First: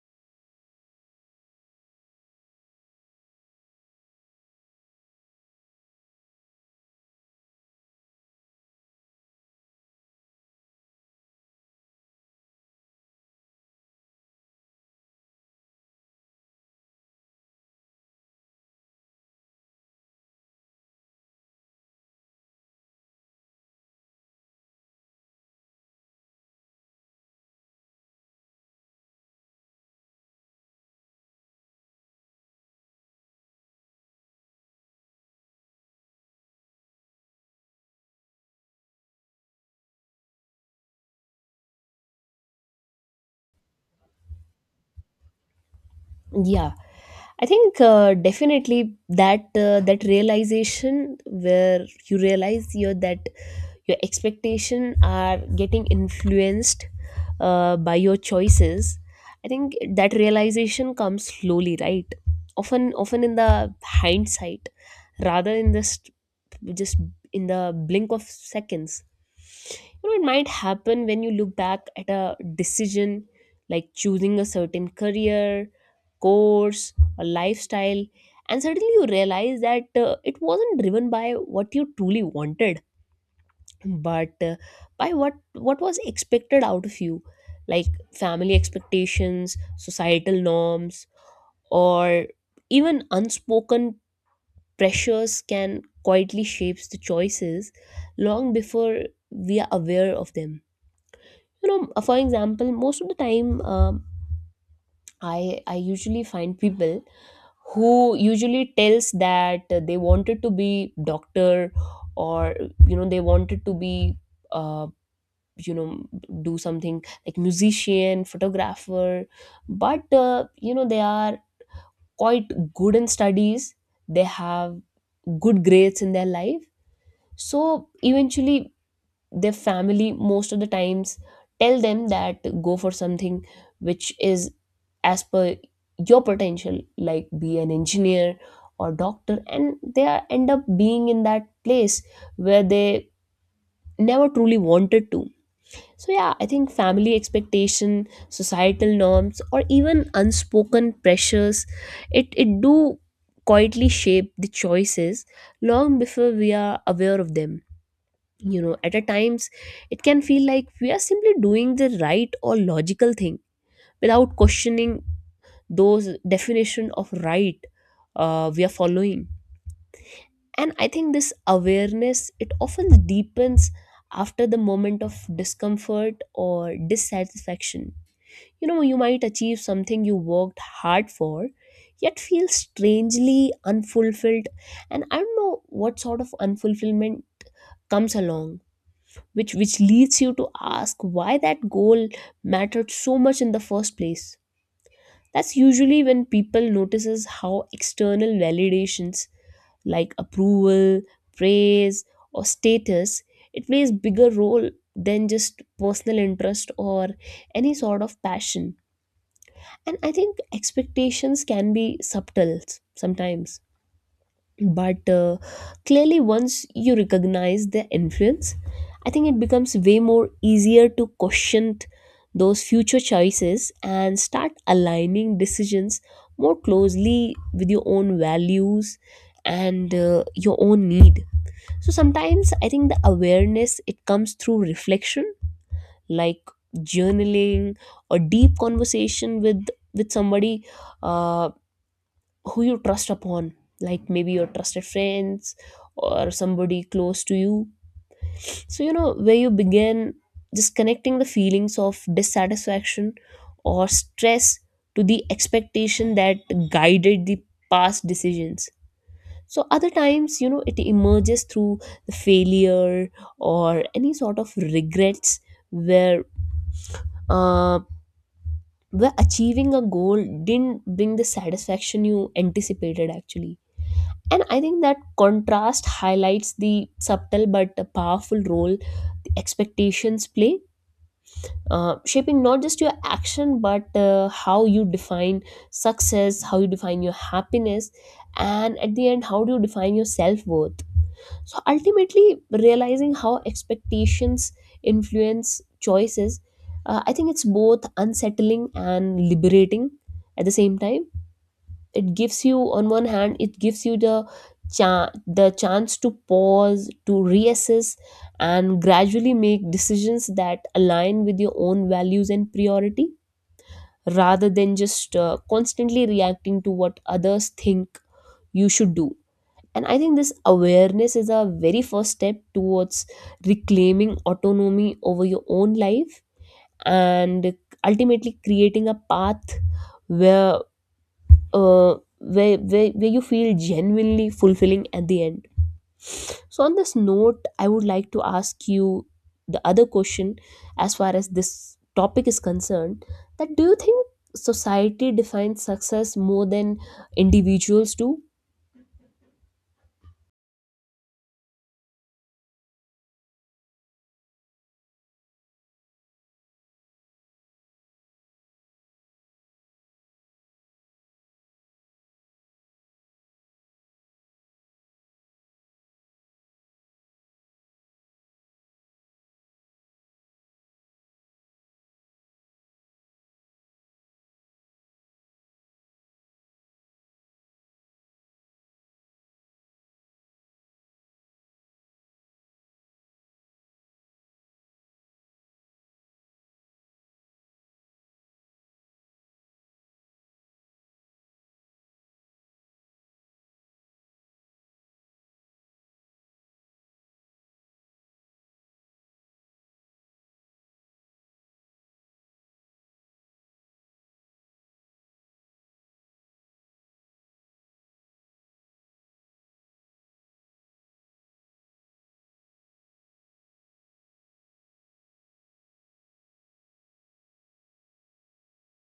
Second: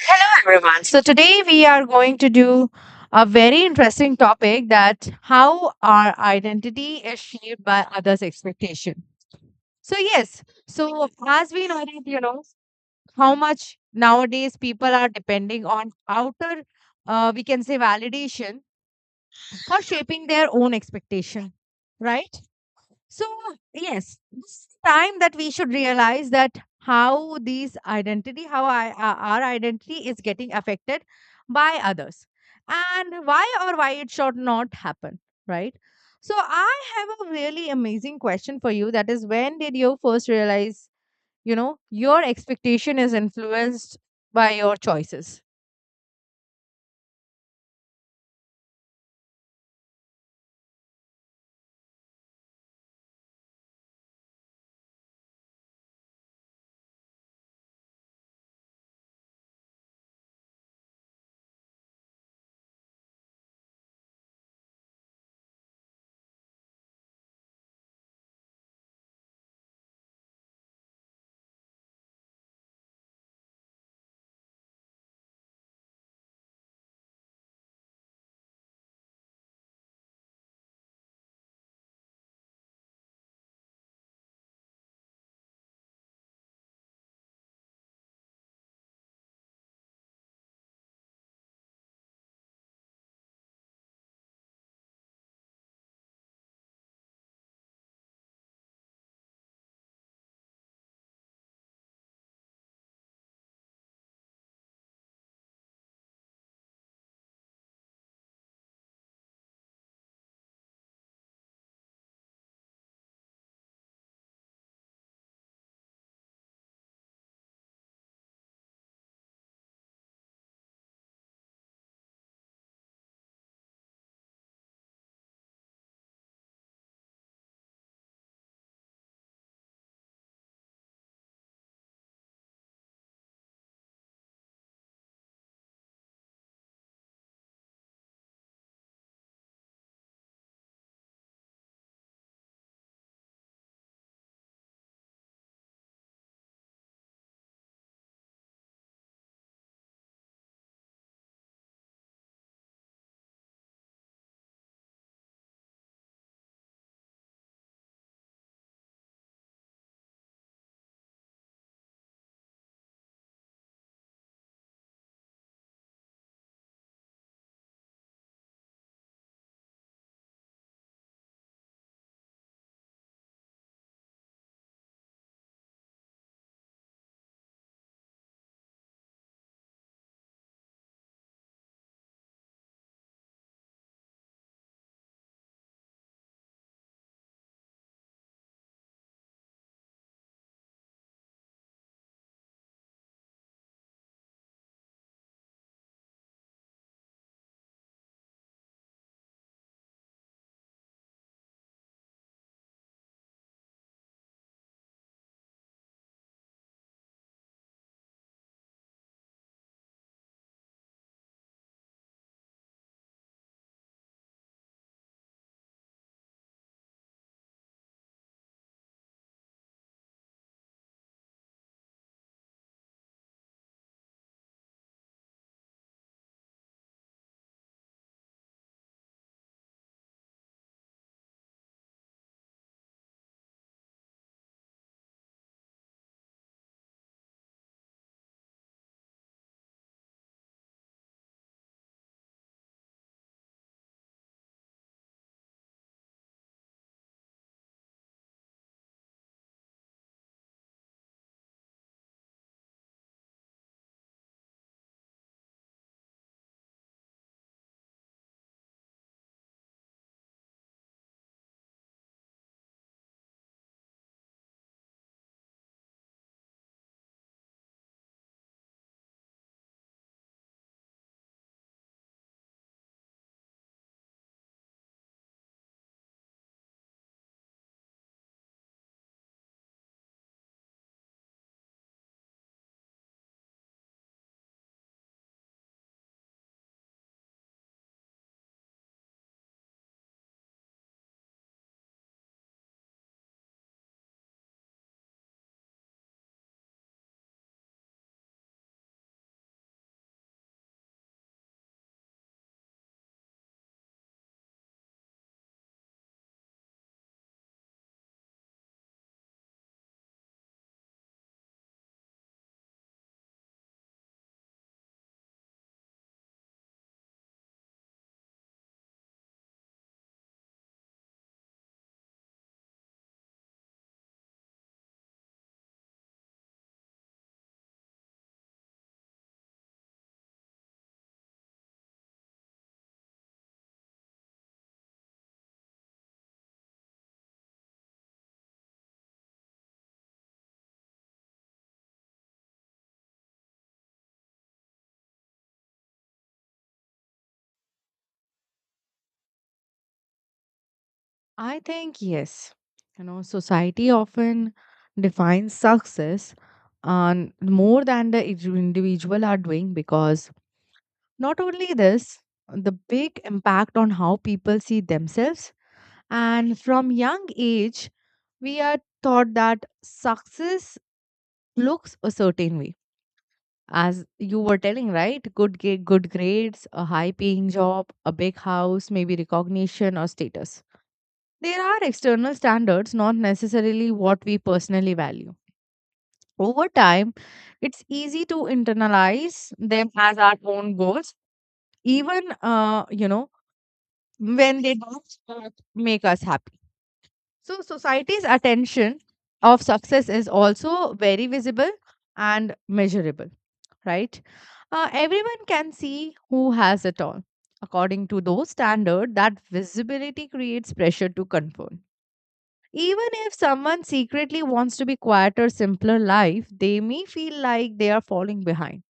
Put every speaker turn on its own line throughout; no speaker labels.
Hello, everyone. So today we are going to do a very interesting topic that how our identity is shaped by others' expectation. So as we know that how much nowadays people are depending on outer, we can say validation for shaping their own expectation, right? So, yes, this is the time that we should realize that how these identity, how I, our identity is getting affected by others and why or why it should not happen, right? So, I have a really amazing question for you that is, when did you first realize, your expectation is influenced by your choices?
Yeah, I think definitely that that realization where you realize your that your expectation are getting influenced by your choices. I think that realization comes slowly, right? Often in the hindsight, rather in this just in the blink of seconds, you know, it might happen when you look back at a decision like choosing a certain career course or lifestyle, and suddenly you realize that it wasn't driven by what you truly wanted but by what was expected out of you, like family expectations, societal norms, or even unspoken pressures can quietly shapes the choices long before we are aware of them. You know, for example, most of the time, I usually find people who usually tells that they wanted to be doctor, or you know, they wanted to be uh, you know do something like musician, photographer, but you know, they are quite good in studies, they have good grades in their life, so eventually their family most of the times tell them that go for something which is as per your potential, like be an engineer or doctor, and end up being in that place where they never truly wanted to. So yeah, I think family expectation, societal norms, or even unspoken pressures, it do quietly shape the choices long before we are aware of them. You know, at a times it can feel like we are simply doing the right or logical thing without questioning those definition of right we are following, and I think this awareness it often deepens after the moment of discomfort or dissatisfaction. You know, you might achieve something you worked hard for yet feel strangely unfulfilled, and I don't know what sort of unfulfillment comes along which leads you to ask why that goal mattered so much in the first place. That's usually when people notices how external validations like approval, praise, or status, it plays bigger role than just personal interest or any sort of passion. And I think expectations can be subtle sometimes, but clearly once you recognize their influence, I think it becomes way more easier to question those future choices and start aligning decisions more closely with your own values and your own need. So sometimes I think the awareness it comes through reflection, like journaling or deep conversation with somebody uh, who you trust upon, like maybe your trusted friends or somebody close to you. So you know, where you begin just connecting the feelings of dissatisfaction or stress to the expectation that guided the past decisions. So other times, you know, it emerges through the failure or any sort of regrets where uh, where achieving a goal didn't bring the satisfaction you anticipated actually. And I think that contrast highlights the subtle but powerful role the expectations play, shaping not just your action but how you define success, how you define your happiness, and at the end, how do you define your self worth. So ultimately, realizing how expectations influence choices, I think it's both unsettling and liberating at the same time. It gives you, on one hand it gives you the the chance to pause, to reassess, and gradually make decisions that align with your own values and priority rather than just constantly reacting to what others think you should do. And I think this awareness is a very first step towards reclaiming autonomy over your own life, and ultimately creating a path where where you feel genuinely fulfilling at the end. So on this note, I would like to ask you the other question, as far as this topic is concerned, that do you think society defines success more than individuals do?
I think yes. You know, society often defines success on more than the individual are doing because not only this, the big impact on how people see themselves. And from young age, we are taught that success looks a certain way. As you were telling, right? Good grades, a high paying job, a big house, maybe recognition or status. There are external standards, not necessarily what we personally value. Over time, it's easy to internalize them as our own goals, even, when they don't make us happy. So, society's attention of success is also very visible and measurable, right? Everyone can see who has it all. According to those standards, that visibility creates pressure to conform. Even if someone secretly wants to be quieter, simpler life, they may feel like they are falling behind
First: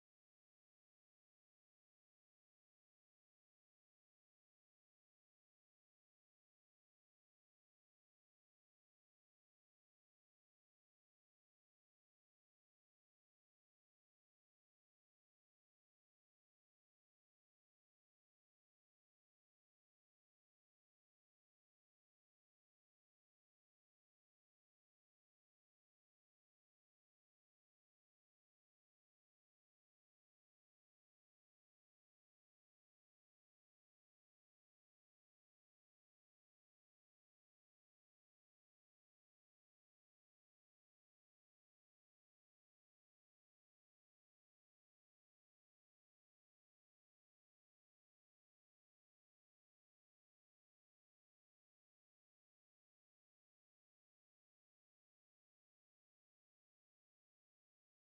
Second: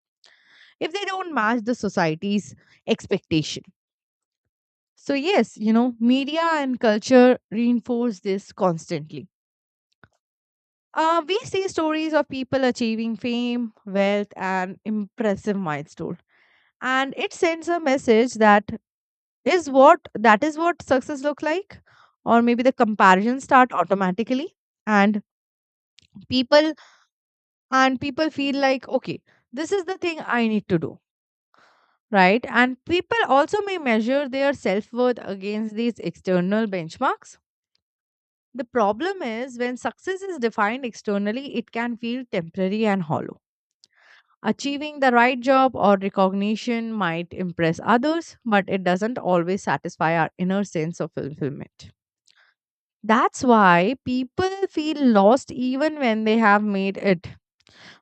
if they don't match the society's expectation. So yes, media and culture reinforce this constantly. We see stories of people achieving fame, wealth, and impressive milestone, and it sends a message that is what success look like, or maybe the comparisons start automatically, and people people feel like, okay, this is the thing I need to do, right? And people also may measure their self-worth against these external benchmarks. The problem is when success is defined externally, it can feel temporary and hollow. Achieving the right job or recognition might impress others but it doesn't always satisfy our inner sense of fulfillment. That's why people feel lost even when they have made it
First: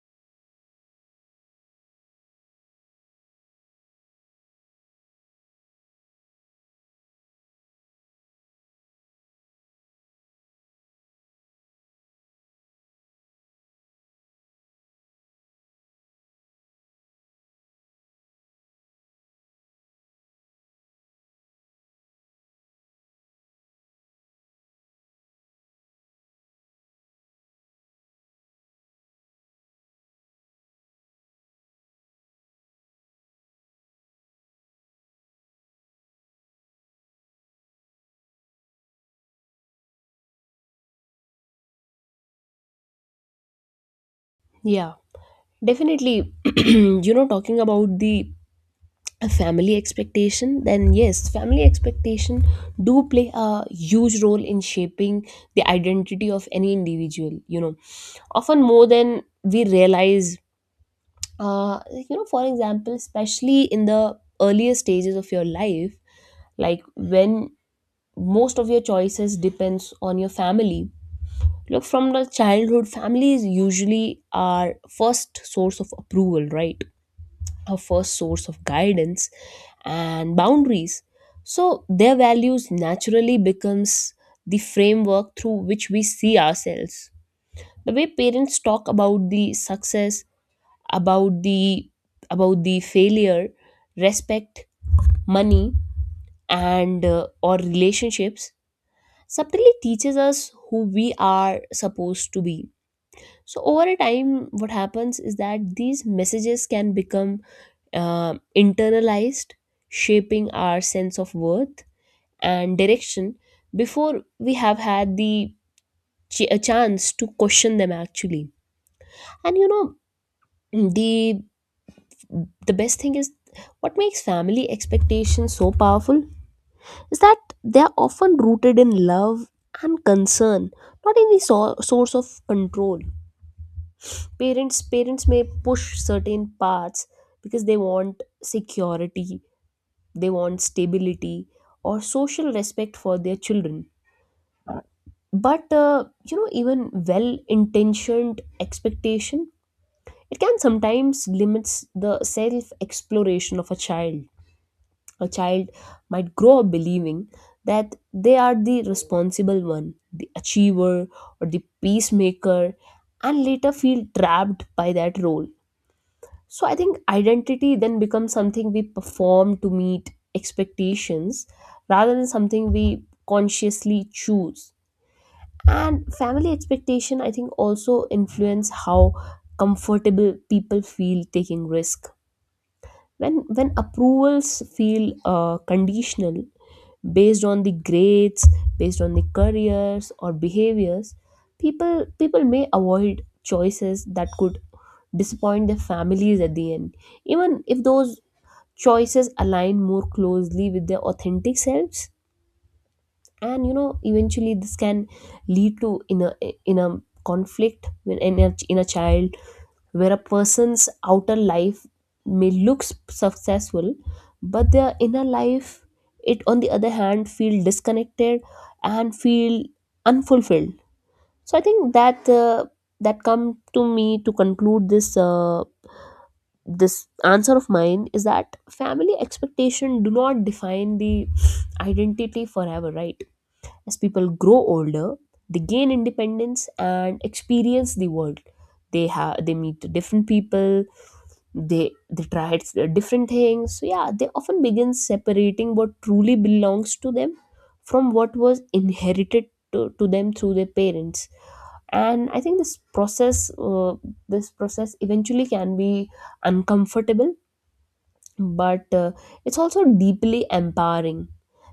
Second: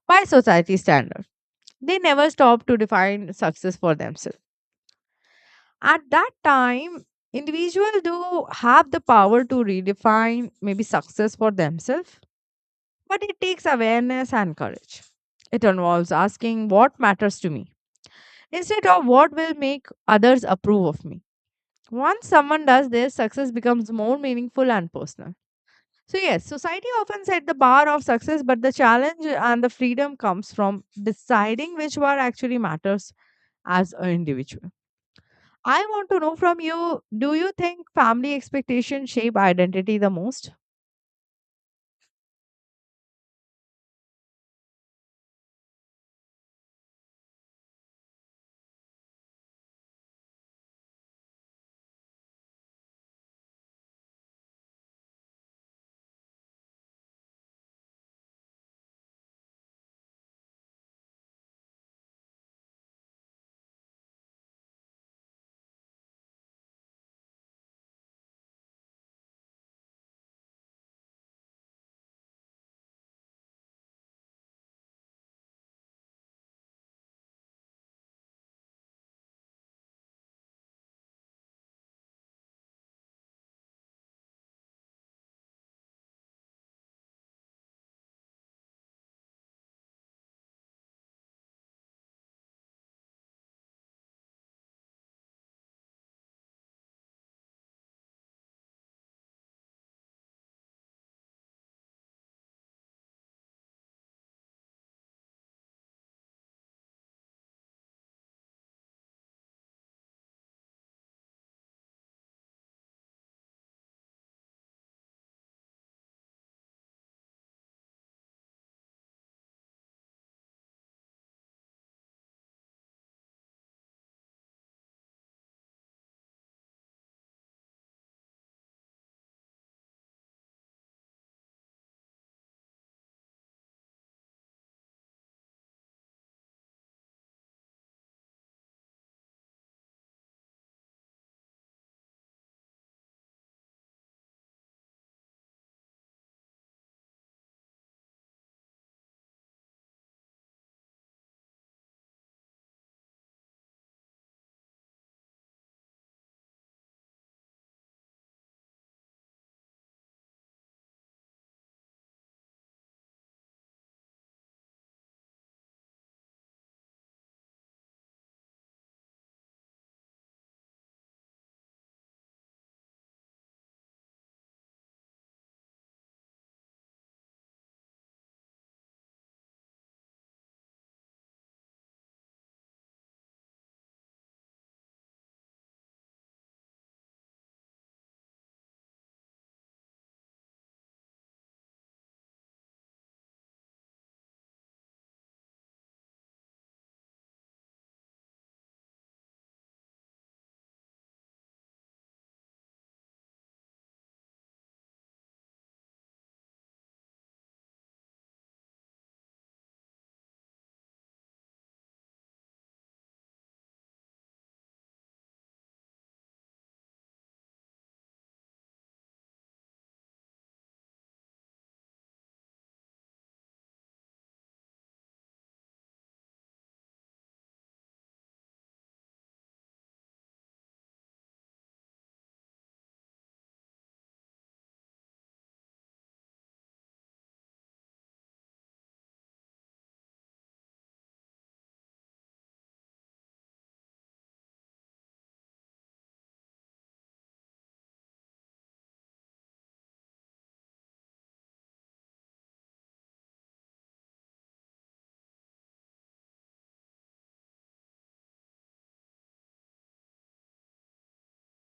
by society standards. They never stop to define success for themselves. At that time, individuals do have the power to redefine maybe success for themselves, but it takes awareness and courage. It involves asking what matters to me instead of what will make others approve of me. Once someone does this, success becomes more meaningful and personal. So, yes, society often set the bar of success, but the challenge and the freedom comes from deciding which bar actually matters as an individual. I want to know from you, do you think family expectations shape identity the most?
Yeah, definitely. You know, talking about the a family expectation, then yes, family expectation do play a huge role in shaping the identity of any individual, you know, often more than we realize. You know, for example, especially in the earlier stages of your life, like when most of your choices depends on your family. Look, from the childhood, family is usually our first source of approval, right? A first source of guidance and boundaries. So their values naturally becomes the framework through which we see ourselves. The way parents talk about the success, about the failure, respect, money, and or relationships, subtly teaches us who we are supposed to be. So over a time what happens is that these messages can become internalized, shaping our sense of worth and direction before we have had the a chance to question them actually. And you know, the the best thing is what makes family expectations so powerful is that they are often rooted in love and concern, not in the source of control. Parents may push certain paths because they want security, they want stability, or social respect for their children. But you know, even well intentioned expectation, it can sometimes limits the self exploration of a child. A child might grow up believing that they are the responsible one, the achiever, or the peacemaker, and later feel trapped by that role. So I think identity then becomes something we perform to meet expectations rather than something we consciously choose. And family expectation I think also influence how comfortable people feel taking risk. When approvals feel conditional, based on the grades, based on the careers or behaviors, people may avoid choices that could disappoint their families at the end, even if those choices align more closely with their authentic selves. And you know, eventually this can lead to in a conflict in a child where a person's outer life may look successful, but their inner life, it on the other hand feel disconnected and feel unfulfilled. So I think that that come to me to conclude this this answer of mine is that family expectation do not define the identity forever, right? As people grow older, they gain independence and experience the world, they have they meet different people, they try different things. So yeah, they often begin separating what truly belongs to them from what was inherited to them through their parents. And I think this process eventually can be uncomfortable, but it's also deeply empowering.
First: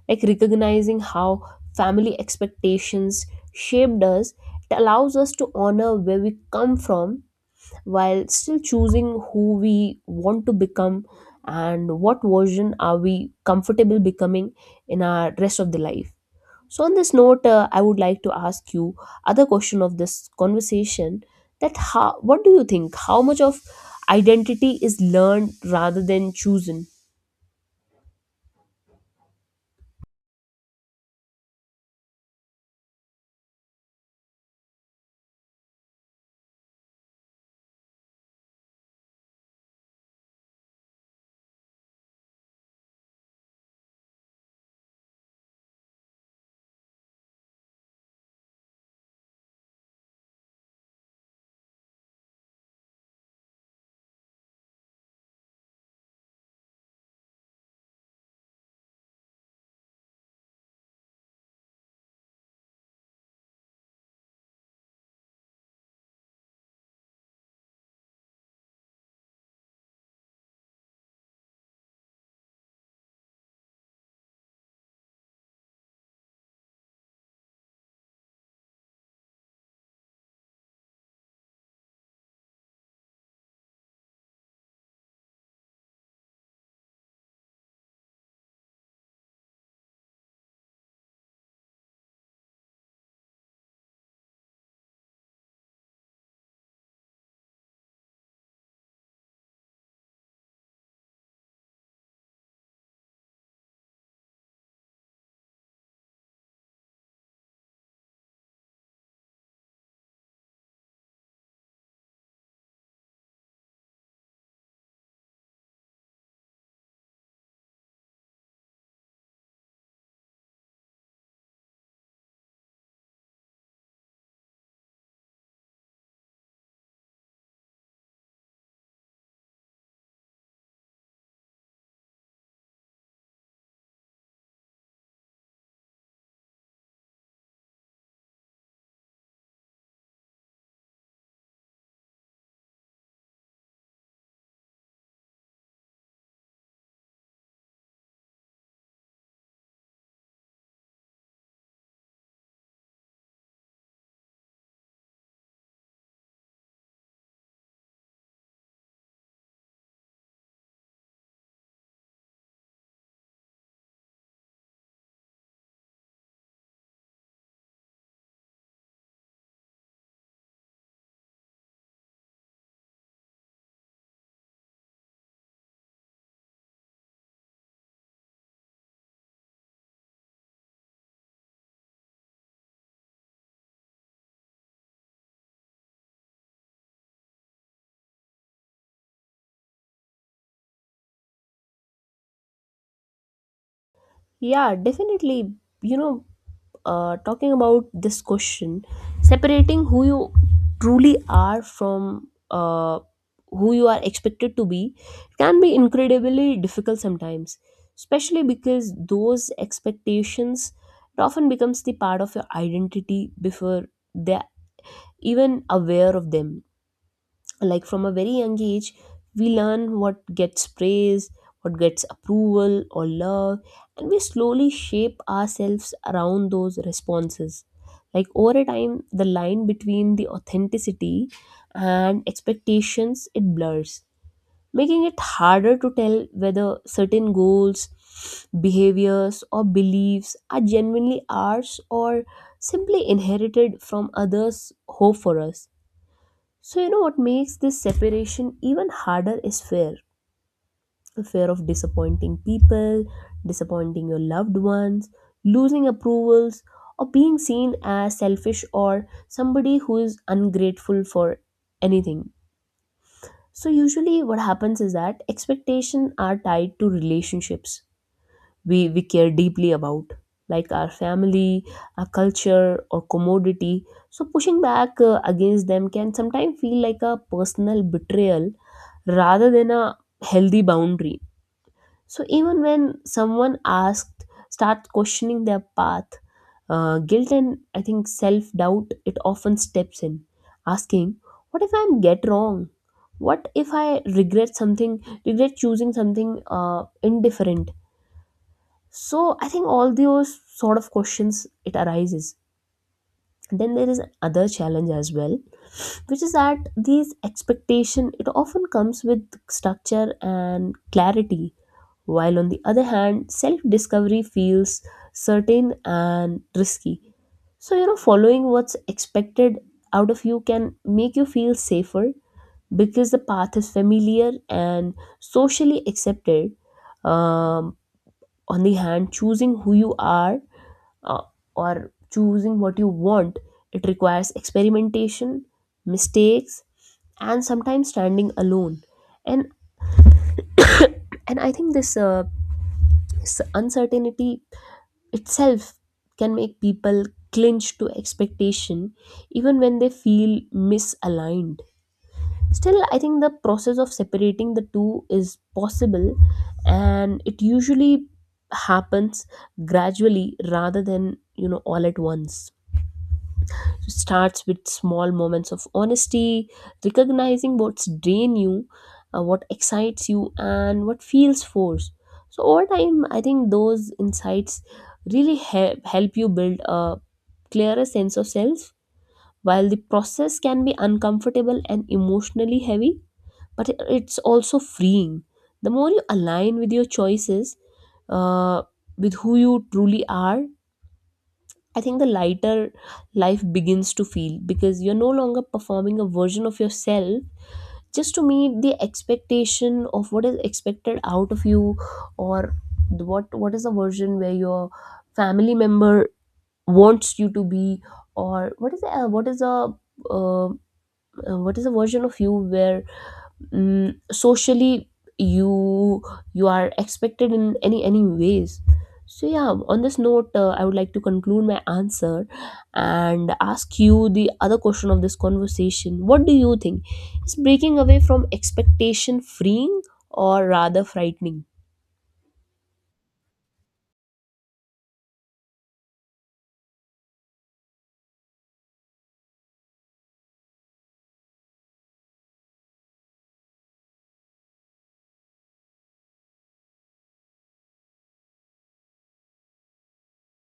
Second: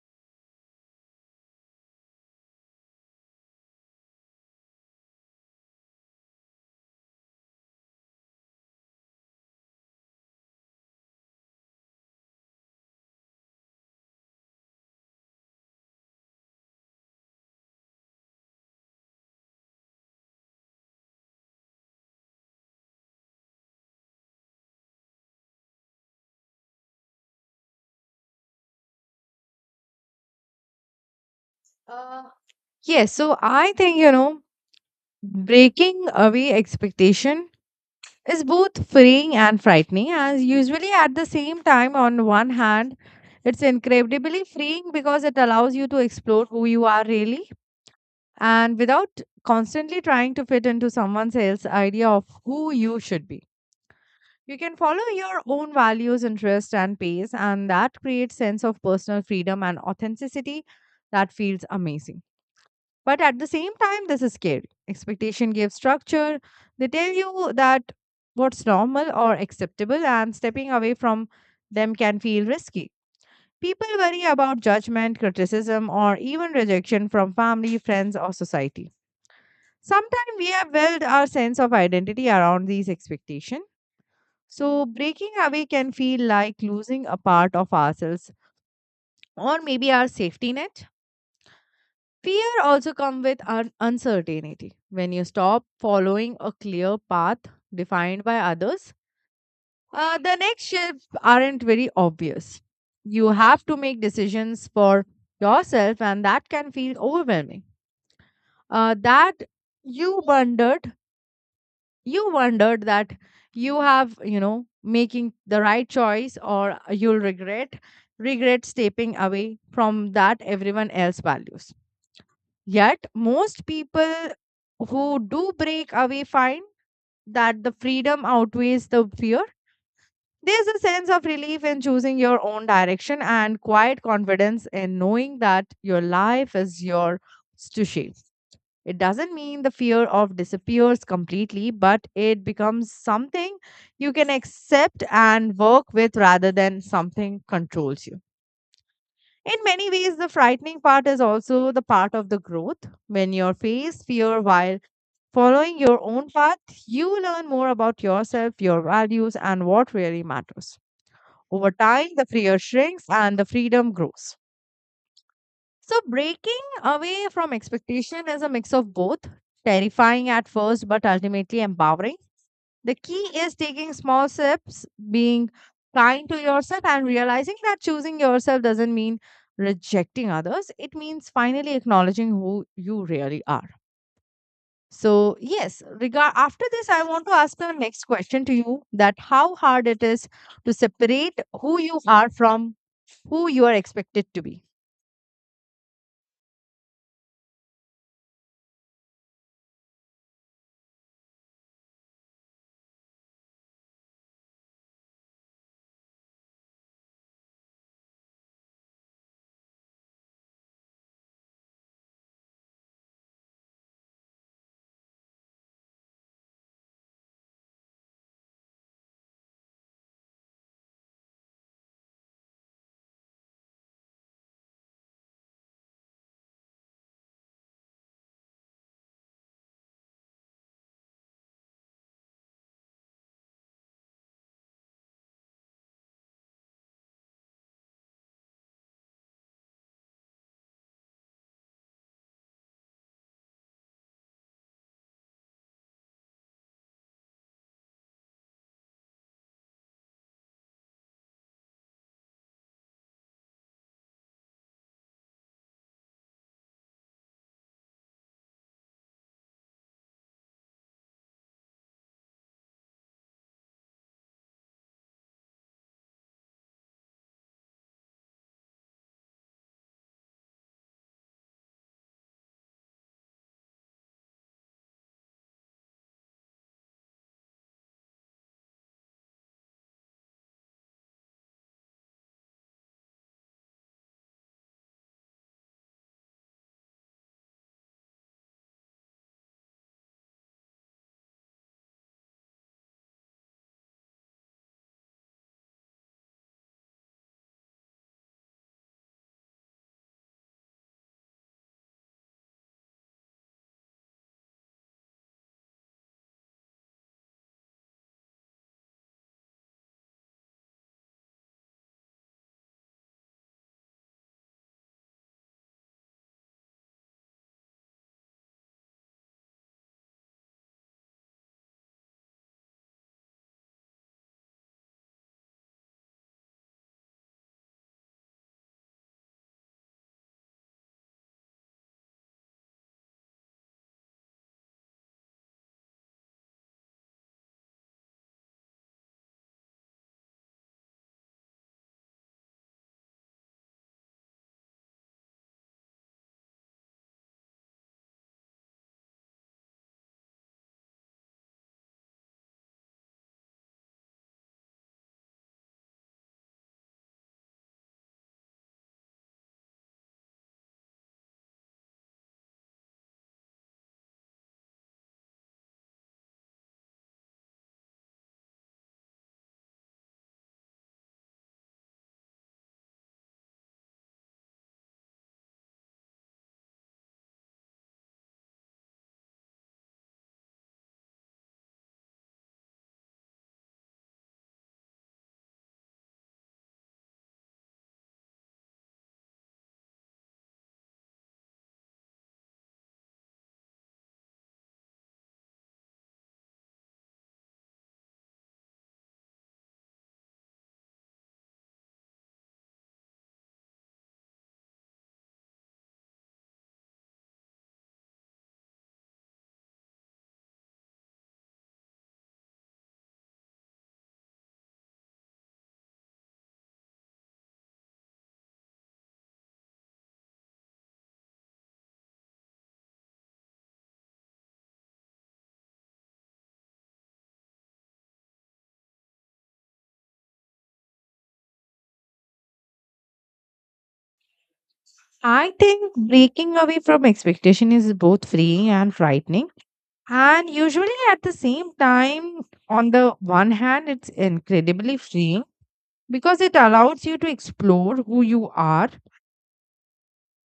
Like recognizing how family expectations shaped us, it allows us to honor where we come from while still choosing who we want to become, and what version are we comfortable becoming in our rest of the life. So on this note, I would like to ask you other question of this conversation, that how what do you think how much of identity is learned rather than chosen?
Yes, so I think, breaking away expectation is both freeing and frightening as usually at the same time. On one hand, it's incredibly freeing because it allows you to explore who you are really, and without constantly trying to fit into someone else's idea of who you should be. You can follow your own values, interests, and pace, and that creates sense of personal freedom and authenticity that feels amazing. But at the same time, this is scary. Expectation gives structure. They tell you that what's normal or acceptable, and stepping away from them can feel risky. People worry about judgment, criticism, or even rejection from family, friends, or society. Sometimes we have built our sense of identity around these expectations. So, breaking away can feel like losing a part of ourselves or maybe our safety net. Fear also comes with uncertainty. When you stop following a clear path defined by others, the next shifts aren't very obvious. You have to make decisions for yourself, and that can feel overwhelming. That you wondered, you wondered that you have, making the right choice, or you'll regret stepping away from that everyone else values. Yet, most people who do break away find that the freedom outweighs the fear. There's a sense of relief in choosing your own direction and quiet confidence in knowing that your life is yours to shape. It doesn't mean the fear of disappears completely, but it becomes something you can accept and work with rather than something controls you. In many ways, the frightening part is also the part of the growth. When you face fear while following your own path, you learn more about yourself, your values, and what really matters. Over time, the fear shrinks and the freedom grows. So, breaking away from expectation is a mix of both, terrifying at first, but ultimately empowering. The key is taking small steps, being kind to yourself, and realizing that choosing yourself doesn't mean rejecting others. It means finally acknowledging who you really are. So, yes, regard after this, I want to ask the next question to you, that how hard it is to separate who you are from who you are expected to be.
Yeah, definitely. You know, talking about this question, separating who you truly are from who you are expected to be can be incredibly difficult sometimes, especially because those expectations it often becomes the part of your identity before they're even aware of them. Like from a very young age we learn what gets praise, what gets approval or love, and we slowly shape ourselves around those responses. Like over a time the line between the authenticity and expectations it blurs, making it harder to tell whether certain goals, behaviors, or beliefs are genuinely ours or simply inherited from others hope for us. So you know, what makes this separation even harder is fear. The fear of disappointing people, disappointing your loved ones, losing approvals, or being seen as selfish or somebody who is ungrateful for anything. So usually what happens is that expectations are tied to relationships we care deeply about, like our family, our culture, or commodity. So pushing back against them can sometimes feel like a personal betrayal rather than a healthy boundary. So even when someone asked, starts questioning their path, guilt and I think self doubt it often steps in, asking, "What if I get wrong? What if I regret something? Regret choosing something indifferent?" So I think all those sort of questions it arises. Then there is another challenge as well, which is that these expectation it often comes with structure and clarity, while on the other hand self discovery feels certain and risky. So you know, following what's expected out of you can make you feel safer because the path is familiar and socially accepted. um, on the hand choosing who you are uh, or choosing what you want, it requires experimentation, mistakes, and sometimes standing alone. And I think this uncertainty itself can make people clinch to expectation, even when they feel misaligned. Still, I think the process of separating the two is possible, and it usually happens gradually rather than you know all at once. Starts with small moments of honesty, recognizing what's drain you, what excites you, and what feels forced. So over time, I think those insights really help you build a clearer sense of self. While the process can be uncomfortable and emotionally heavy, but it's also freeing. The more you align with your choices, uh, with who you truly are, I think the lighter life begins to feel because you're no longer performing a version of yourself just to meet the expectation of what is expected out of you or what is the version where your family member wants you to be or what is the, uh, what is a version of you where socially you you are expected in any ways. So yeah, on this note, I would like to conclude my answer and ask you the other question of this conversation. What do you think, is breaking away from expectation freeing or rather frightening?
I think breaking away from expectation is both freeing and frightening. And usually at the same time, on the one hand, it's incredibly freeing because it allows you to explore who you are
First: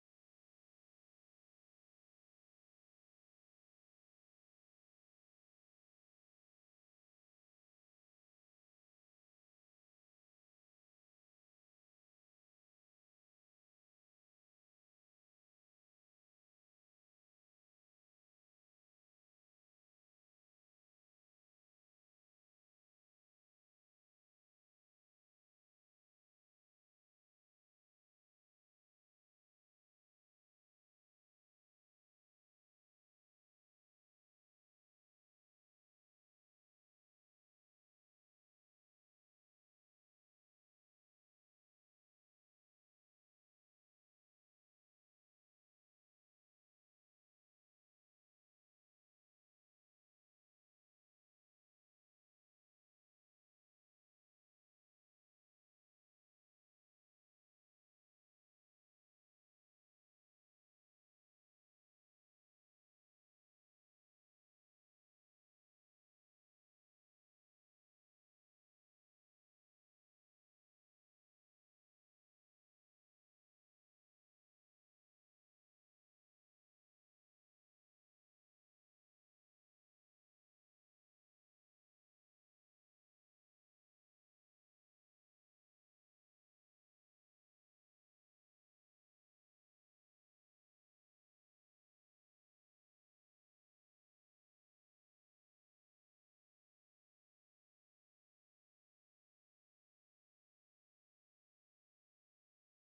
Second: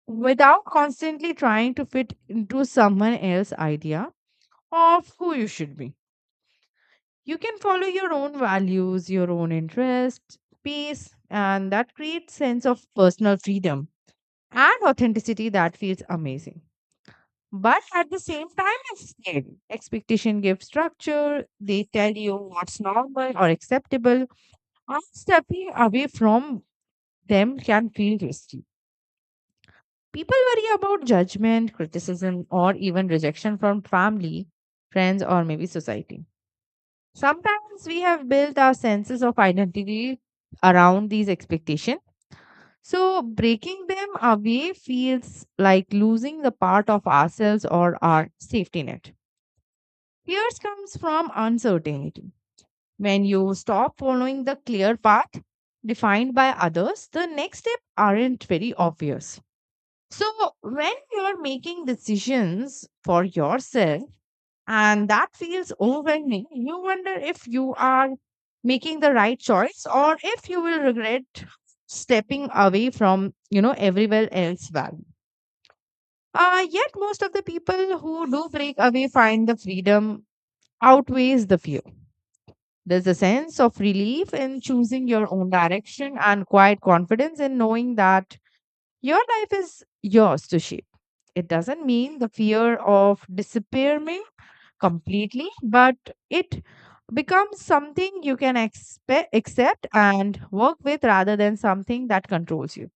without constantly trying to fit into someone else's idea of who you should be. You can follow your own values, your own interests, peace, and that creates sense of personal freedom and authenticity that feels amazing. But at the same time, it's scary. Expectation gives structure. They tell you what's normal or acceptable. And stepping away from them can feel risky. People worry about judgment, criticism, or even rejection from family, friends, or maybe society. Sometimes we have built our senses of identity around these expectations. So breaking them away feels like losing the part of ourselves or our safety net. Fears comes from uncertainty. When you stop following the clear path defined by others, the next step aren't very obvious. So when you're making decisions for yourself, and that feels overwhelming, you wonder if you are making the right choice or if you will regret stepping away from, everywhere else value. Yet most of the people who do break away find the freedom outweighs the fear. There's a sense of relief in choosing your own direction and quiet confidence in knowing that your life is yours to shape. It doesn't mean the fear of disappearing completely, but it becomes something you can accept and work with rather than something that controls you.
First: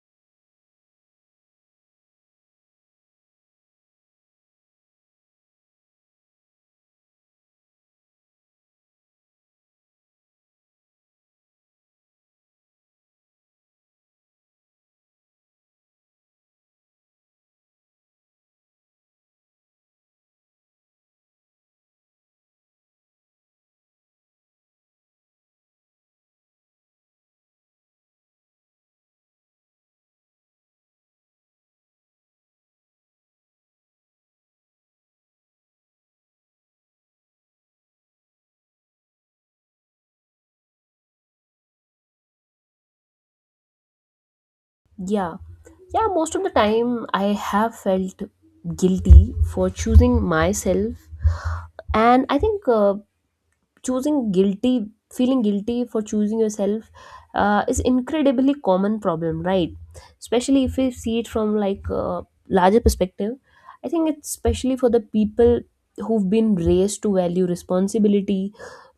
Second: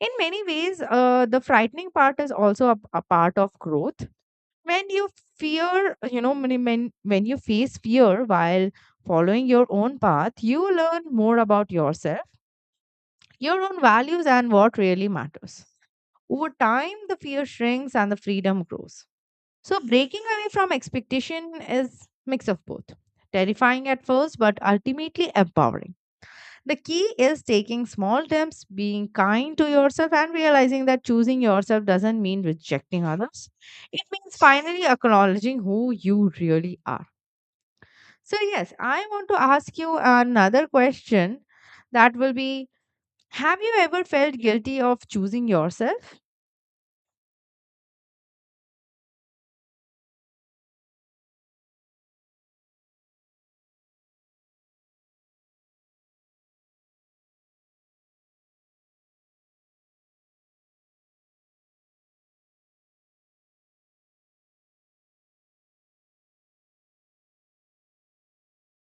In many ways, the frightening part is also a part of growth. When you fear you know when, when when you face fear while following your own path, you learn more about yourself, your own values, and what really matters. Over time, the fear shrinks and the freedom grows. So breaking away from expectation is mix of both, terrifying at first, but ultimately empowering. The key is taking small steps, being kind to yourself, and realizing that choosing yourself doesn't mean rejecting others. It means finally acknowledging who you really are. So, yes, I want to ask you another question that will be, have you ever felt guilty of
Yeah,
choosing
yeah,
yourself?
most of the time I have felt guilty for choosing myself. And I think choosing guilty feeling guilty for choosing yourself is incredibly common problem, right? Especially if we see it from like a larger perspective. I think it's especially for the people who've been raised to value responsibility,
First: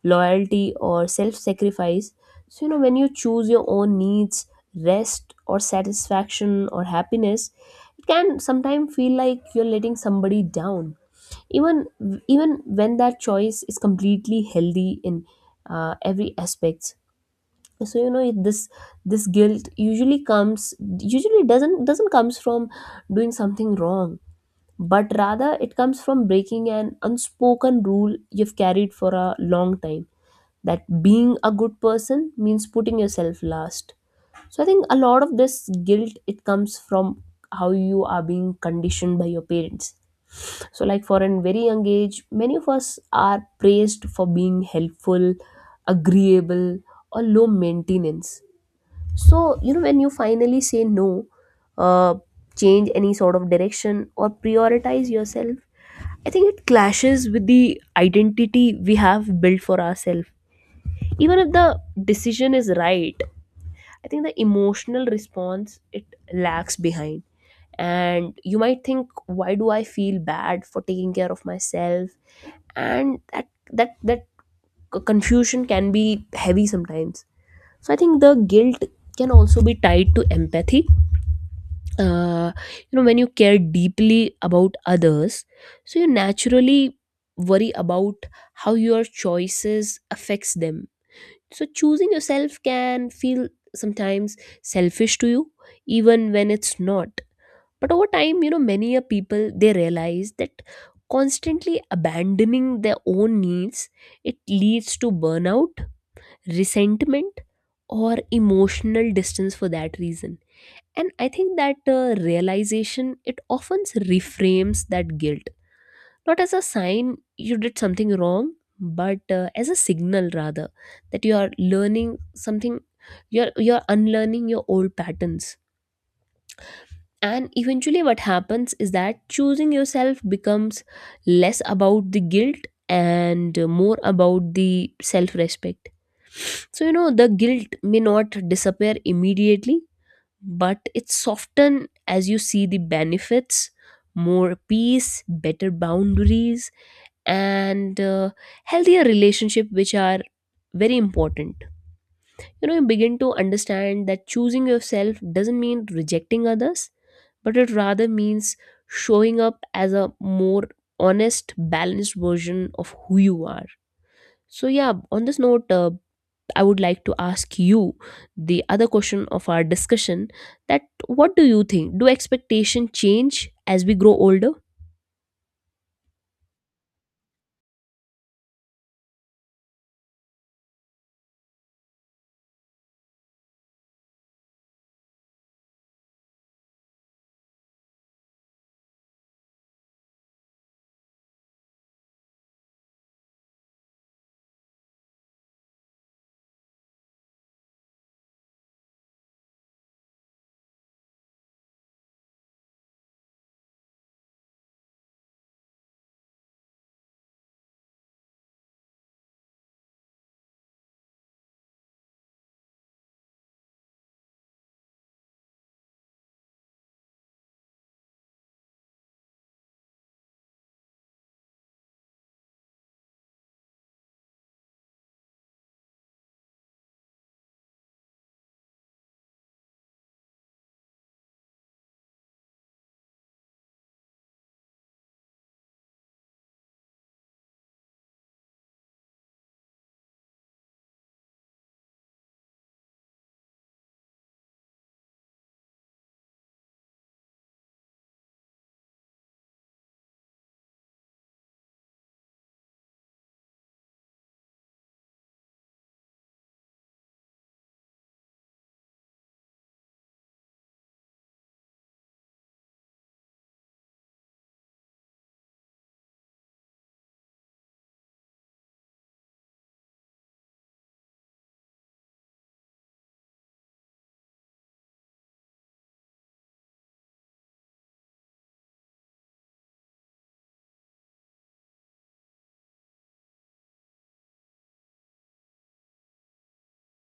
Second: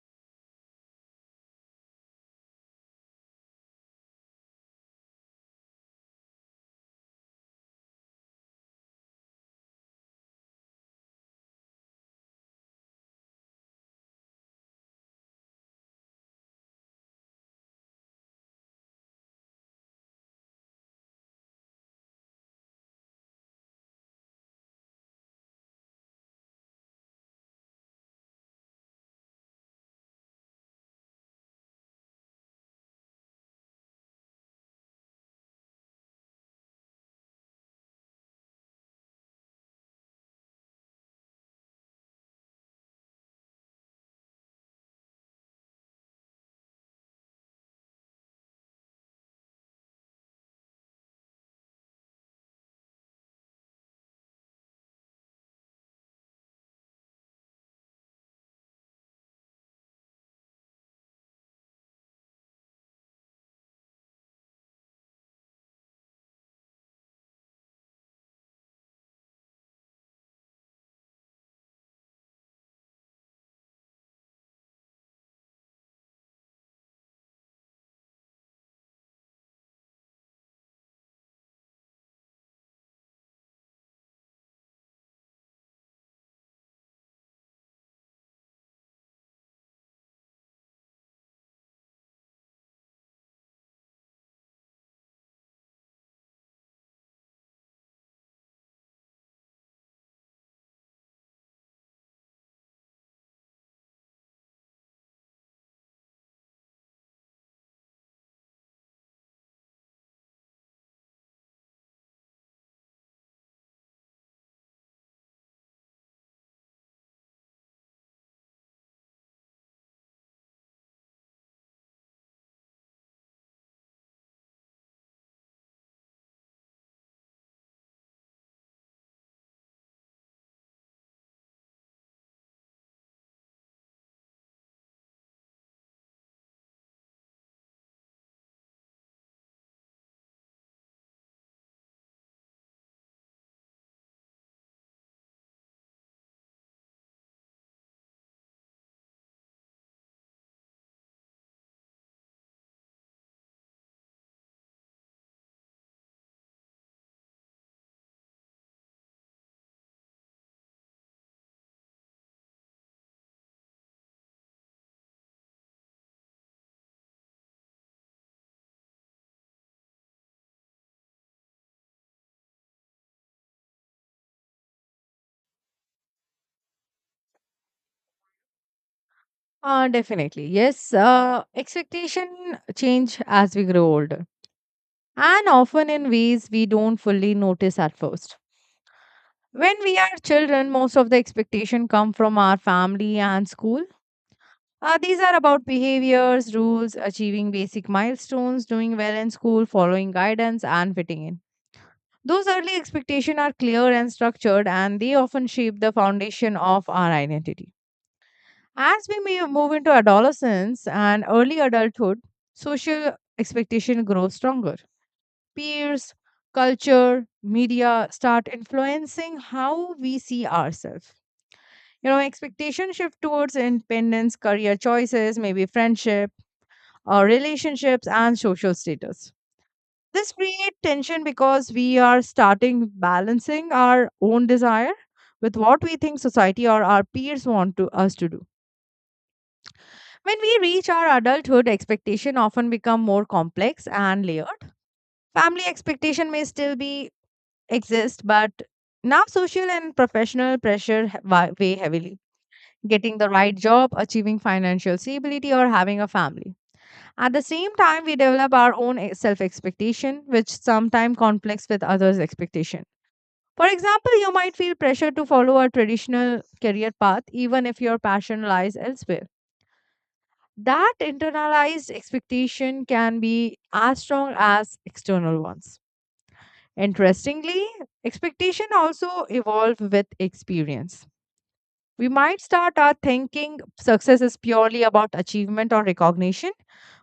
loyalty, or self-sacrifice. So you know, when you choose your own needs, rest or satisfaction or happiness, it can sometimes feel like you're letting somebody down, even even when that choice is completely healthy in every aspects. So you know, this guilt usually comes usually doesn't comes from doing something wrong, but rather it comes from breaking an unspoken rule you've carried for a long time, that being a good person means putting yourself last. So I think a lot of this guilt, it comes from how you are being conditioned by your parents. So like, for a very young age, many of us are praised for being helpful, agreeable, or low maintenance. So you know, when you finally say no, uh, change any sort of direction or prioritize yourself, I think it clashes with the identity we have built for ourselves. Even if the decision is right, I think the emotional response, it lags behind. And you might think, why do I feel bad for taking care of myself? And that confusion can be heavy sometimes. So I think the guilt can also be tied to empathy. Uh, you know, when you care deeply about others, so you naturally worry about how your choices affects them. So choosing yourself can feel sometimes selfish to you, even when it's not. But over time, you know, many a people, they realize that constantly abandoning their own needs, it leads to burnout, resentment, or emotional distance for that reason. And I think that realization, it often reframes that guilt, not as a sign you did something wrong, but as a signal rather, that you are learning something, you're unlearning your old patterns. And eventually what happens is that choosing yourself becomes less about the guilt and more about the self respect. So you know, the guilt may not disappear immediately, but it's soften as you see the benefits: more peace, better boundaries, and healthier relationship, which are very important. You know, you begin to understand that choosing yourself doesn't mean rejecting others, but it rather means showing up as a more honest, balanced version of who you are. So yeah, on this note, I would like to ask you the other question of our discussion, that what do you think, do expectation change as we grow older?
Definitely. Yes, expectation change as we grow older and often in ways we don't fully notice at first. When we are children, most of the expectation come from our family and school. These are about behaviors, rules, achieving basic milestones, doing well in school, following guidance and fitting in. Those early expectations are clear and structured and they often shape the foundation of our identity. As we may move into adolescence and early adulthood, social expectation grows stronger. Peers, culture, media start influencing how we see ourselves. You know, expectation shift towards independence, career choices, maybe friendship, or relationships, and social status. This creates tension because we are starting balancing our own desire with what we think society or our peers want to us to do. When we reach our adulthood, expectation often become more complex and layered. Family expectation may still be exist, but now social and professional pressure weigh heavily. Getting the right job, achieving financial stability, or having a family. At the same time, we develop our own self expectation, which sometimes conflicts with others' expectation. For example, you might feel pressure to follow a traditional career path, even if your passion lies elsewhere. That internalized expectation can be as strong as external ones. Interestingly, expectation also evolve with experience. We might start our thinking success is purely about achievement or recognition,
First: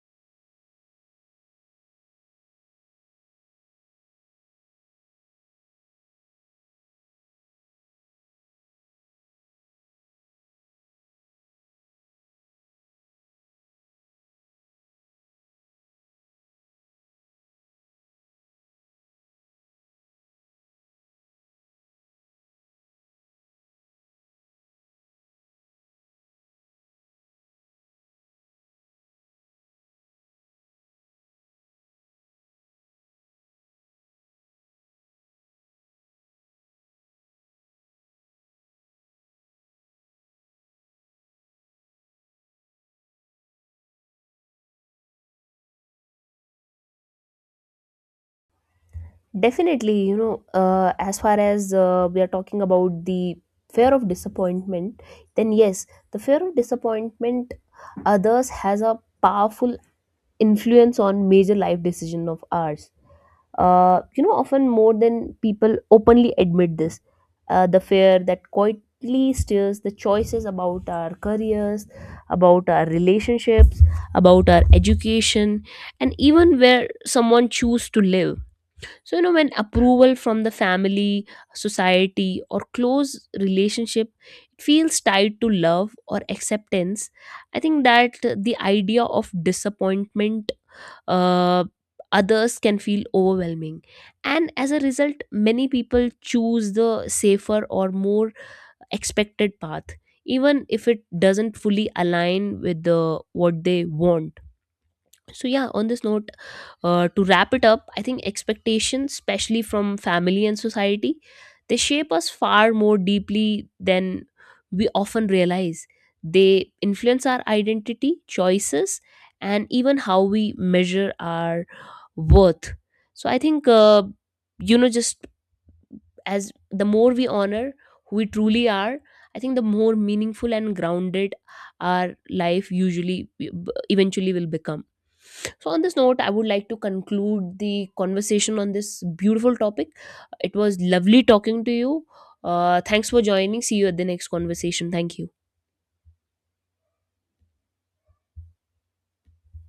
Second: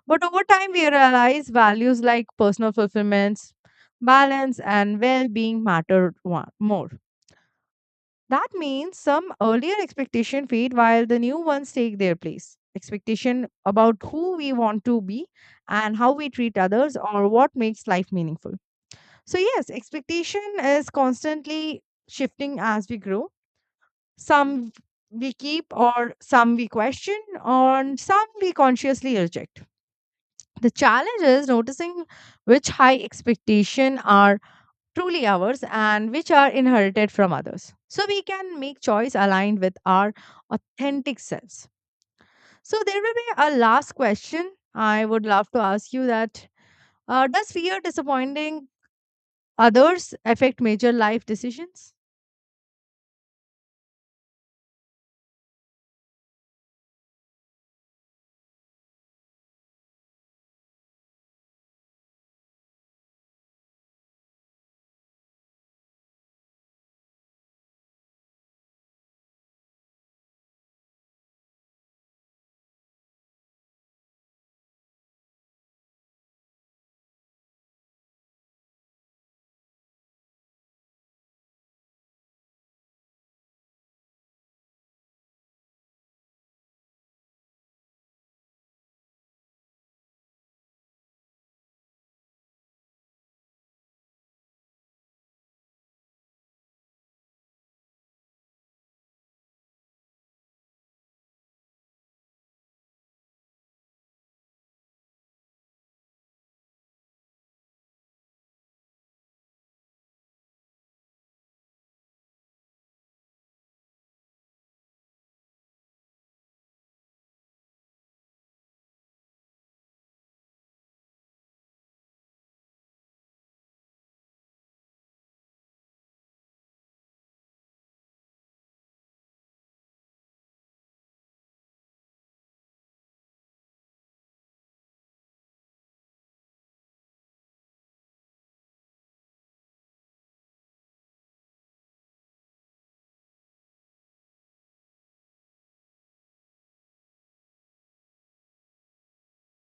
but over time we realize values like personal fulfillments, balance, and well-being matter more. That means some earlier expectation fade while the new ones take their place. Expectation about who we want to be and how we treat others or what makes life meaningful. So, yes, expectation is constantly shifting as we grow. Some we keep, or some we question, or some we consciously reject. The challenge is noticing which high expectation are truly ours and which are inherited from others. So we can make choice aligned with our authentic selves. So there will be a last question I would love to ask you that does fear disappointing
Definitely,
others
you know,
affect major
as
life
far as
decisions?
we are talking about the fear of disappointment, then yes, the fear of disappointment others has a powerful influence on major life decision of ours. You know, often more than people openly admit this. The fear that quietly steers the choices about our careers, about our relationships, about our education, and even where someone choose to live. So, you know, when approval from the family, society, or close relationship, it feels tied to love or acceptance, I think that the idea of disappointment uh, others can feel overwhelming. And as a result, many people choose the safer or more expected path, even if it doesn't fully align with the, what they want. So, yeah, on this note, to wrap it up, I think expectations, especially from family and society, they shape us far more deeply than we often realize. They influence our identity, choices, and even how we measure our worth. So I think, you know, just as the more we honor who we truly are, I think the more meaningful and grounded our life usually eventually will become. So on this note, I would like to conclude the conversation on this beautiful topic. It was lovely talking to you. Thanks for joining. See you at the next conversation. Thank you.